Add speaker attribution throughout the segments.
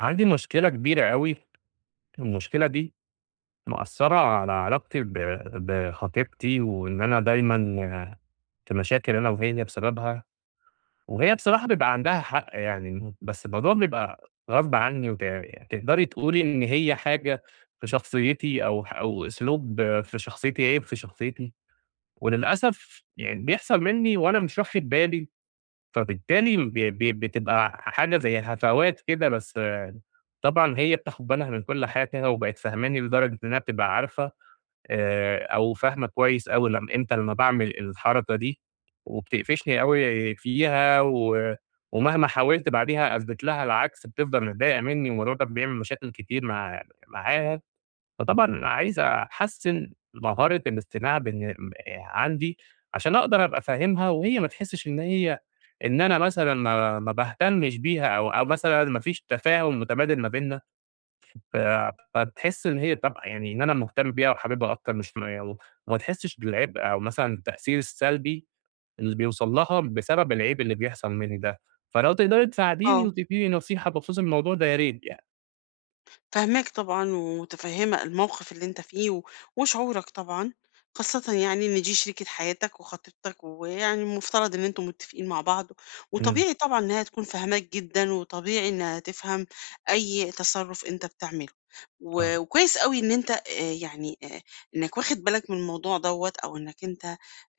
Speaker 1: عندي مشكلة كبيرة أوي، المشكلة دي مأثّرة على علاقتي بخطيبتي، وإن أنا دايمًا في مشاكل أنا وهي بسببها، وهي بصراحة بيبقى عندها حق يعني، بس الموضوع بيبقى غصب عني يعني تقدري تقولي إن هي حاجة في شخصيتي أو أو أسلوب في شخصيتي، عيب في شخصيتي، وللأسف يعني بيحصل منّي وأنا مش واخد بالي. فبالتالي ب ب بتبقى حاجة زي هفوات كده، بس طبعًا هي بتاخد بالها من كل حاجة وبقت فاهماني لدرجة إنها بتبقى عارفة أو فاهمة كويس أوي لم إمتى لمّا باعمل الحركة دي، وبتقفشني أوي فيها ومهما حاولت بعديها أثبت لها العكس بتفضل متضايقة منّي، والموضوع ده بيعمل مشاكل كتير معاها. فطبعًا عايز أحسّن مهارة الاستماع بإن عندي، عشان أقدر أبقى فاهمها وهي ما تحسّش إن هي إن أنا مثلًا ما باهتمش بيها أو مثلًا ما فيش تفاهم متبادل ما بيننا، ف فتحس إن هي، طب يعني إن أنا مهتم بيها وحاببها أكتر مش م و وما تحسّش بالعبء أو مثلًا التأثير السلبي اللي بيوصل لها بسبب العيب اللي بيحصل منّي ده، فلو تقدري تساعديني
Speaker 2: آه،
Speaker 1: وتدّيني نصيحة بخصوص الموضوع ده يا ريت يعني.
Speaker 2: فاهماك طبعًا ومتفهمة الموقف اللي أنت فيه و وشعورك طبعًا، خاصةً يعني إن دي شريكة حياتك وخطيبتك، ويعني المفترض إن أنتم متفقين مع بعض،
Speaker 1: إمم.
Speaker 2: وطبيعي طبعًا إنها تكون فاهماك جدًا، وطبيعي إنها تفهم أي تصرف أنت بتعمله، وكويس أوي إن أنت يعني إنك واخد بالك من الموضوع دوّة، أو إنك أنت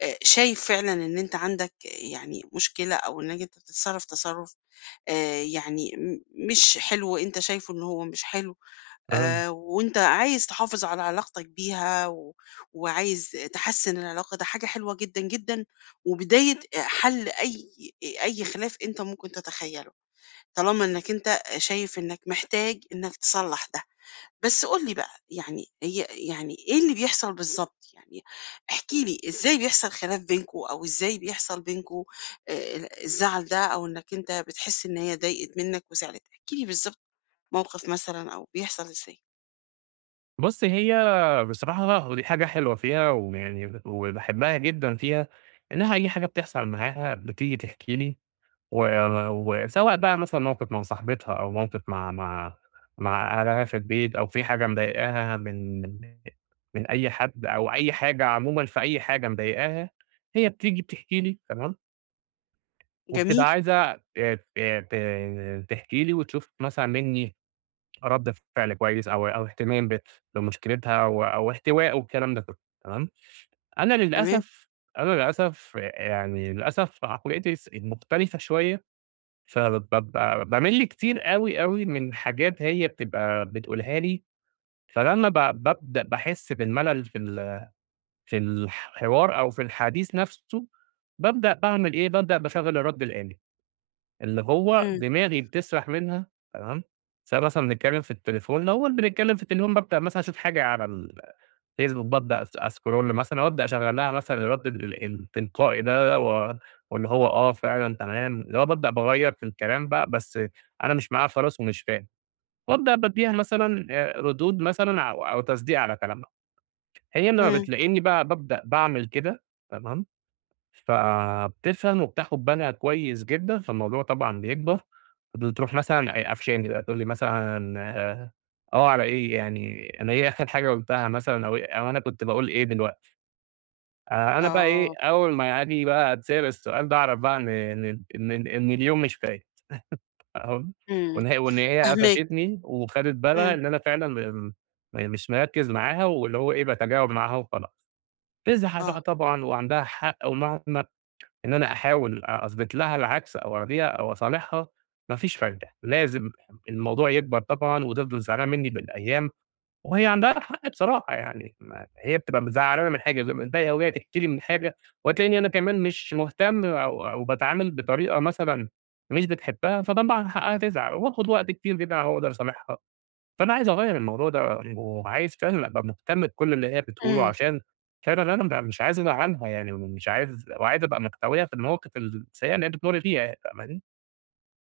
Speaker 2: شايف فعلًا إن أنت عندك آه، يعني مشكلة، أو إنك أنت بتتصرف تصرف يعني م مش حلو، أنت شايفه إن هو مش حلو،
Speaker 1: آه.
Speaker 2: وأنت عايز تحافظ على علاقتك بيها وعايز تحسّن العلاقة، ده حاجة حلوة جدًا، جدًا، وبداية حل أي خلاف أنت ممكن تتخيّله، طالما إنّك أنت شايف إنّك محتاج إنّك تصلّح ده. بس قُل لي بقى، يعني هي يعني إيه اللي بيحصل بالضبط؟ يعني احكِ لي إزاي بيحصل خلاف بينكم أو إزاي بيحصل بينكم ال الزعل ده أو إنّك أنت بتحس إن هي ضايقت منّك وزعلِت، احكِ لي بالضبط موقف مثلًا أو بيحصل إزاي؟
Speaker 1: بُص، هي بصراحة، ودي حاجة حلوة فيها ويعني وباحبها جدًا فيها، إنها أي حاجة بتحصل معاها بتيجي تحكي لي و وسواء بقى، مثلًا موقف مع صاحبتها أو موقف مع أهلها في البيت، أو في حاجة مضايقاها من أي حد، أو أي حاجة عمومًا، في أي حاجة مضايقاها هي بتيجي بتحكي لي، تمام،
Speaker 2: جميل،
Speaker 1: وبتبقى عايزة ت ت ت تحكي لي وتشوف مثلًا مني رد فعل كويس، أو اهتمام بمشكلتها أو احتواء والكلام ده كله، تمام. أنا
Speaker 2: تمام.
Speaker 1: للأسف أنا للأسف يعني، للأسف عقليتي مختلفة شوية، فبابقى بامِل كتير أوي، أوي من حاجات هي بتبقى بتقولها لي، فلمّا بابدأ باحس بالملل في الحوار، أو في الحديث نفسه، بابدأ باعمل إيه، بابدأ باشغّل الرد الآلي، اللي هو
Speaker 2: إمم،
Speaker 1: دماغي بتسرح منها، تمام. سواء مثلًا بنتكلم في التليفون، لو إحنا بنتكلم في التليفون بابدأ مثلًا أشوف حاجة على الفيسبوك، بابدأ أسكرول مثلًا، وأبدأ أشغّل لها مثلًا الرد التلقائي ده، واللي هو فعلًا تمام، اللي هو بابدأ باغيّر في الكلام بقى، بس أنا مش معاها خلاص ومش فاهم، وأبدأ بادّيها مثلًا ردود مثلًا، أو تصديق على كلامها. هي لمّا
Speaker 2: إمم.
Speaker 1: بتلاقيني بقى بابدأ باعمل كده، تمام. فبتفهم وبتاخد بالها كويس جدًا، فالموضوع طبعًا بيكبر، بتروح مثلًا قفشاني بقى، تقول لي مثلًا على إيه، يعني أنا إيه آخر حاجة قُلتها مثلًا، أو أو أنا كنت باقول إيه دلوقتي؟ أنا بقى إيه،
Speaker 2: آه،
Speaker 1: أول ما آجي بقى أتسأل السؤال ده أعرف بقى إن إن اليوم مش فايت. فاهم؟
Speaker 2: إمم.
Speaker 1: وإن هي
Speaker 2: فاهماك،
Speaker 1: قفشتني، وخدت بالها
Speaker 2: إمم،
Speaker 1: إن أنا فعلًا م م مش مركّز معاها، واللي هو إيه، باتجاوب معاها وخلاص. تزعل
Speaker 2: آه،
Speaker 1: بقى طبعًا، وعندها حق، ومهما إن أنا أحاول أثبت لها العكس أو أراضيها أو أصالحها، ما فيش فايدة، لازم الموضوع يكبر طبعًا، وتفضل زعلانة منّي بالأيام. وهي عندها حق بصراحة يعني، ما هي بتبقى زعلانة من حاجة زي ما قلت لها، وهي تحكي لي من حاجة وتلاقيني أنا كمان مش مهتم، أو باتعامل بطريقة مثلًا مش بتحبها، فطبعًا حقها تزعل، وباخد وقت كتير جدًا على ما أقدر أصالحها. فأنا عايز أغيّر الموضوع ده، وعايز فعلًا أبقى مهتم بكل اللي هي بتقوله،
Speaker 2: إمم.
Speaker 1: عشان فعلًا أنا مش عايز أزعّلها يعني، ومش عايز وعايز أبقى محتويها في المواقف السيئة اللي هي بتمُر بيها، يعني، فاهماني؟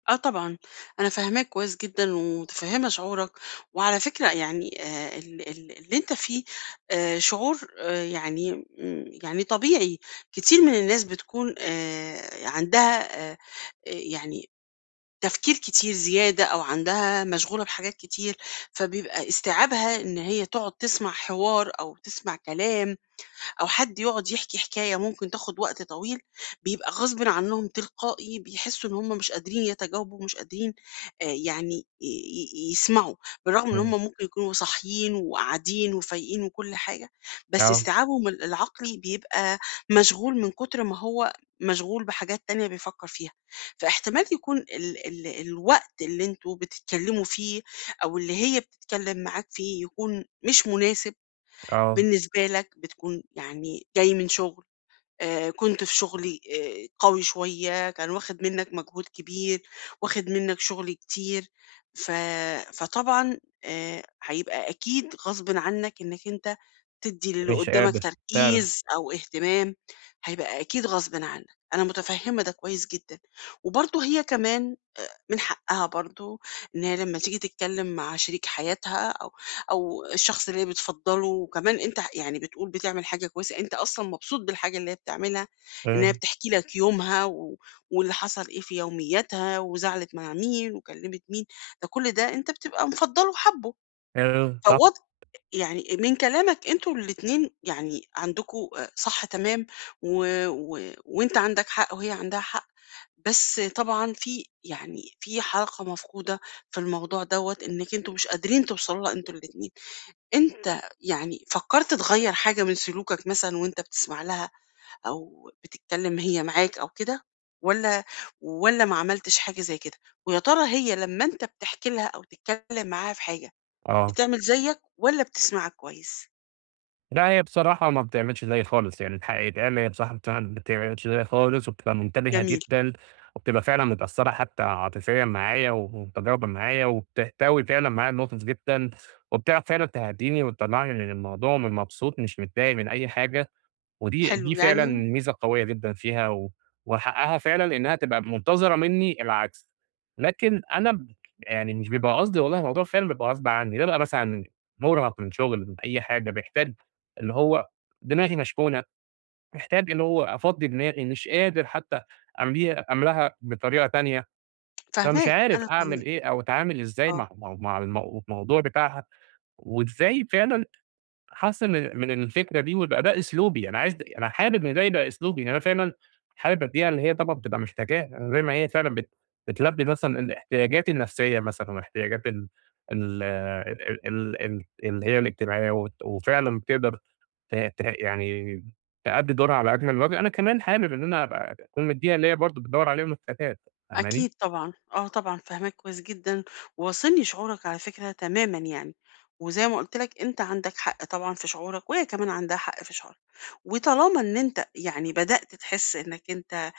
Speaker 2: آه طبعًا، أنا فاهماك كويس جدًا ومتفهمة شعورك، وعلى فكرة يعني ال ال اللي أنت فيه شعور يعني يعني طبيعي، كتير من الناس بتكون عندها يعني تفكير كتير زيادة أو عندها مشغولة بحاجات كتير، فبيبقى استيعابها إن هي تقعد تسمع حوار أو تسمع كلام أو حد يقعد يحكي حكاية ممكن تاخد وقت طويل، بيبقى غصبٍ عنهم تلقائي بيحسّوا إن هم مش قادرين يتجاوبوا، مش قادرين يعني ي ي يسمعوا، بالرغم إن هم
Speaker 1: إمم.
Speaker 2: ممكن يكونوا صاحيين وقاعدين وفايقين وكل حاجة، بس
Speaker 1: آه.
Speaker 2: استيعابهم العقلي بيبقى مشغول من كتر ما هو مشغول بحاجات تانية بيفكّر فيها، فاحتمال يكون ال ال الوقت اللي أنتم بتتكلّموا فيه أو اللي هي بتتكلّم معاك فيه يكون مش مناسب
Speaker 1: آه.
Speaker 2: بالنسبة لك، بتكون يعني جاي من شغل، كنت في شغلي قوي شوية، كان واخد منّك مجهود كبير، واخد منّك شغل كتير، ف فطبعًا هيبقى أكيد غصبٍ عنّك إنّك أنت تدّي للي
Speaker 1: مش
Speaker 2: قدّامك
Speaker 1: قادر فعلًا.
Speaker 2: تركيز أو اهتمام، هيبقى أكيد غصبٍ عنّك، أنا متفهّمة ده كويس جدًا، وبرضه هي كمان من حقها برضه إن هي لمّا تيجي تتكلم مع شريك حياتها أو الشخص اللي هي بتفضّله، وكمان أنت يعني بتقول بتعمل حاجة كويسة، أنت أصلًا مبسوط بالحاجة اللي هي بتعملها، إن هي
Speaker 1: إمم.
Speaker 2: بتحكي لك يومها و واللي حصل إيه في يومياتها، وزعلت مع مين وكلمت مين، ده كل ده أنت بتبقى مفضّله وحابه،
Speaker 1: إمم. صح.
Speaker 2: فواضح يعني من كلامك أنتم الاتنين يعني عندكم صح تمام، و و وأنت عندك حق وهي عندها حق، بس طبعًا في يعني في حلقة مفقودة في الموضوع دوّة إنِّك أنتم مش قادرين توصلوا لها أنتم الاتنين. أنت يعني فكّرت تغيّر حاجة من سلوكك مثلًا وأنت بتسمع لها أو بتتكلم هي معاك أو كده والّا والّا ما عملتش حاجة زي كده؟ ويا ترى هي لمّا أنت بتحكي لها أو تتكلم معاها في حاجة،
Speaker 1: آه.
Speaker 2: بتعمل زيّك والّا بتسمعك كويس؟
Speaker 1: لأ، هي بصراحة ما بتعملش زيي خالص، يعني الحق يتقال، هي بصراحة ما بتعملش زيي خالص، وبتبقى منتبهة
Speaker 2: جميل،
Speaker 1: جدًا، وبتبقى فعلًا متأثّرة حتى عاطفيًا معايا، ومتجاوبة معايا، وبتحتوي فعلًا معايا الموقف جدًا، وبتعرف فعلًا تهدّيني وتطلّعني من الموضوع مبسوط، مش متضايق من أي حاجة. ودي
Speaker 2: حلو،
Speaker 1: دي فعلًا
Speaker 2: يعني
Speaker 1: ميزة قوية جدًا فيها، وحقها فعلًا إنها تبقى منتظرة منّي العكس، لكن أنا يعني مش بيبقى قصدي، والله الموضوع فعلًا بيبقى غصب عني، بابقى مثلًا مُرهق من شغل، من أي حاجة، محتاج اللي هو دماغي مشحونة، محتاج اللي هو أفضّي دماغي، مش قادر حتى أملاها بطريقة تانية، فمش عارف
Speaker 2: أنا
Speaker 1: أعمل
Speaker 2: فاهماك،
Speaker 1: إيه أو أتعامل إزاي
Speaker 2: آه،
Speaker 1: مع الموضوع بتاعها، وإزاي فعلًا حاسس من الفكرة دي، ويبقى ده أسلوبي. أنا عايز د أنا حابب إن ده يبقى أسلوبي، يعني أنا فعلًا حابب أدّيها اللي هي طبعًا بتبقى محتاجاه، زي ما هي فعلًا بتلبّي مثلًا الاحتياجات النفسية، مثلًا واحتياجات ال ال ال ال ال اللي هي الاجتماعية، وفعلًا بتقدر ت ت يعني تأدّي دورها على أكمل وجه، أنا كمان حابب إن أنا أبقى أكون مدّيها اللي هي برضه بتدوّر عليهم الفتاات، فاهماني؟
Speaker 2: أكيد طبعًا، آه طبعًا فاهماك كويس جدًا، واصلني شعورك على فكرة تمامًا يعني، وزي ما قُلت لك أنت عندك حق طبعًا في شعورك، وهي كمان عندها حق في شعورها، وطالما إن أنت يعني بدأت تحس إنك أنت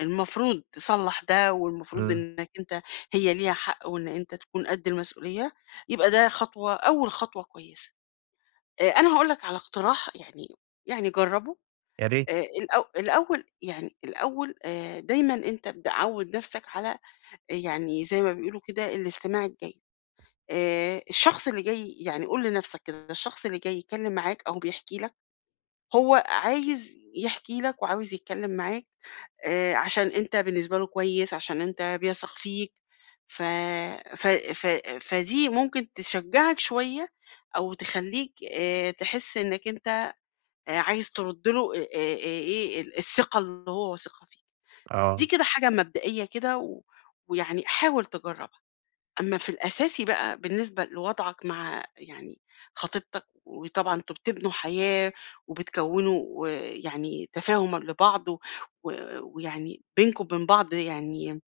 Speaker 2: المفروض تصلّح ده، والمفروض
Speaker 1: إمم.
Speaker 2: إنك أنت هي ليها حق وإن أنت تكون قد المسؤولية، يبقى ده خطوة أول خطوة كويسة. أنا هاقول لك على اقتراح، يعني يعني جرّبه.
Speaker 1: يا ريت.
Speaker 2: الأو الأول يعني الأول دايمًا أنت ابدأ عوّد نَفْسك على آه، يعني زي ما بيقولوا كده الاستماع الجيد، الشخص اللي جاي يعني قُل لنَفْسك كده الشخص اللي جاي يتكلّم معاك أو بيحكي لك، هو عايز يحكي لك وعاوز يتكلّم معاك عشان أنت بالنسبة له كويس، عشان أنت بيثق فيك، ف ف ف فدي ممكن تشجّعك شوية أو تخلّيك تحس إنّك أنت عايز ترُد له إيه ال الثقة اللي هو واثقها فيك. دي
Speaker 1: آه.
Speaker 2: كده حاجة مبدئية كده و ويعني حاول تجرّبها. أمّا في الأساسي بقى بالنسبة لوضعك مع يعني خطيبتك، وطبعًا أنتم بتبنوا حياة وبتكوّنوا آه، يعني تفاهم لبعض و و- ويعني بينكم وبين بعض يعني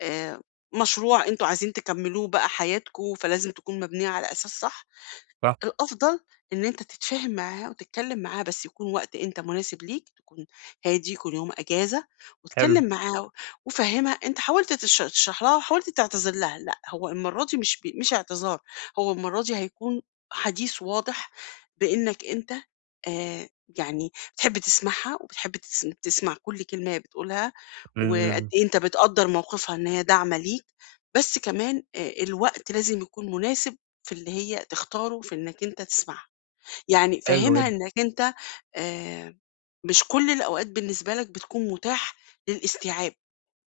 Speaker 2: آآ مشروع أنتم عايزين تكمّلوه بقى حياتكم، فلازم تكون مبنية على أساس صح.
Speaker 1: صح.
Speaker 2: الأفضل إن أنت تتفاهم معاه وتتكلم معاه بس يكون وقت أنت مناسب ليك، تكون هادي، يكون يوم أجازة،
Speaker 1: حلو.
Speaker 2: واتكلم معاه وفهّمها أنت حاولت تشرح لها وحاولت تعتذر لها، لأ هو المرّة دي مش اعتذار، هو المرّة دي هيكون حديث واضح بإنك أنت آآ يعني بتحب تسمعها وبتحب تسمع كل كلمة هي بتقولها، وقد
Speaker 1: إمم.
Speaker 2: إيه أنت بتقدّر موقفها إن هي داعمة ليك، بس كمان الوقت لازم يكون مناسب. في اللي هي تختاره في إنك أنت تسمعها، يعني
Speaker 1: حلو
Speaker 2: فهّمها
Speaker 1: جدًا.
Speaker 2: إنك أنت آآ، مش كل الأوقات بالنسبة لك بتكون متاح للاستيعاب،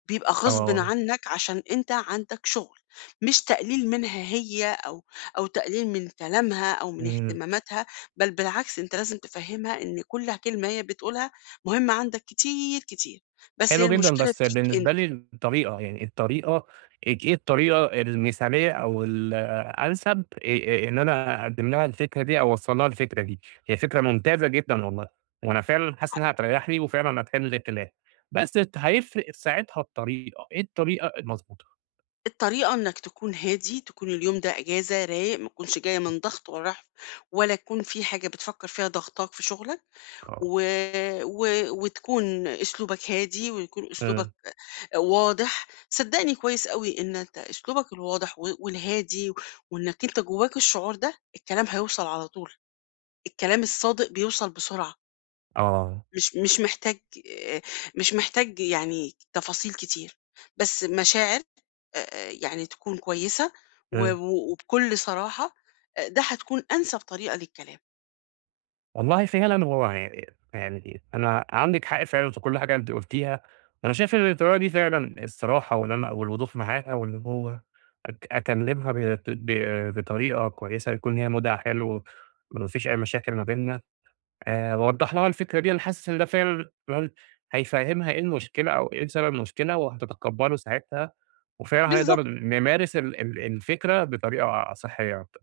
Speaker 2: بيبقى غصبٍ
Speaker 1: آه.
Speaker 2: عنك عشان أنت عندك شغل، مش تقليل منها هي أو تقليل من كلامها أو من
Speaker 1: إمم.
Speaker 2: اهتماماتها، بل بالعكس أنت لازم تفهّمها إن كل كلمة هي بتقولها مهمة عندك كتير، كتير، بس هي
Speaker 1: حلو جدًا،
Speaker 2: المشكلة
Speaker 1: بس
Speaker 2: فيك
Speaker 1: بالنسبة لي
Speaker 2: أنت.
Speaker 1: الطريقة، يعني الطريقة إيه الطريقة المثالية أو الأنسب إن أنا أقدّم لها الفكرة دي أو أوصّل لها الفكرة دي؟ هي فكرة ممتازة جدًا والله، وأنا فعلًا حاسس إنها هتريّحني وفعلًا هتحل الخلاف، بس هيفرق ساعتها الطريقة، إيه الطريقة المضبوطة؟
Speaker 2: الطريقة إنك تكون هادي، تكون اليوم ده إجازة، رايق، ما تكونش جاي من ضغط ولا رهق، ولا تكون في حاجة بتفكر فيها ضاغطاك في شغلك،
Speaker 1: آه.
Speaker 2: و و وتكون أسلوبك هادي، ويكون أسلوبك
Speaker 1: إمم.
Speaker 2: واضح. صدّقني كويس أوي إن أنت أسلوبك الواضح و والهادي، وإنك أنت جواك الشعور ده، الكلام هيوصل على طول، الكلام الصادق بيوصل بسرعة.
Speaker 1: آه.
Speaker 2: مش محتاج آآ مش محتاج يعني تفاصيل كتير، بس مشاعر يعني تكون كويسة و
Speaker 1: إمم.
Speaker 2: و وبكل صراحة، ده هتكون أنسب طريقة للكلام.
Speaker 1: والله فعلًا هو يعني أنا عندِك حق فعلًا في كل حاجة أنتِ قُلتيها، أنا شايف إن الطريقة دي فعلًا الصراحة، وإن أنا والوضوح معاها، وإن هو أكلمها ب ب بطريقة كويسة، يكون ليها مودها حلو، ما فيش أي مشاكل ما بيننا، وأوضّح لها الفكرة دي، أنا حاسس إن ده فعلًا فعلاً هيفهمها إيه المشكلة أو إيه سبب المشكلة، وهتتقبّله ساعتها، وفعلًا
Speaker 2: بالضبط،
Speaker 1: هنقدر نمارس ال ال الفكرة بطريقة صحية أكتر.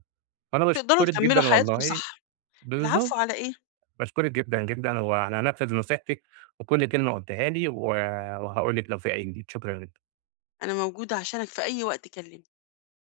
Speaker 1: فأنا
Speaker 2: تقدروا
Speaker 1: باشكرِك
Speaker 2: تكمّلوا
Speaker 1: جدًا
Speaker 2: حياتكم
Speaker 1: والله.
Speaker 2: صح.
Speaker 1: بالضبط.
Speaker 2: العفو على إيه؟
Speaker 1: باشكرِك جدًا، جدًا، وأنا هانفذ نصيحتِك وكل كلمة قُلتيها لي، وهاقول لِك لو في أي جديد. شكرًا.
Speaker 2: أنا موجودة عشانك في أي وقت، كلمني.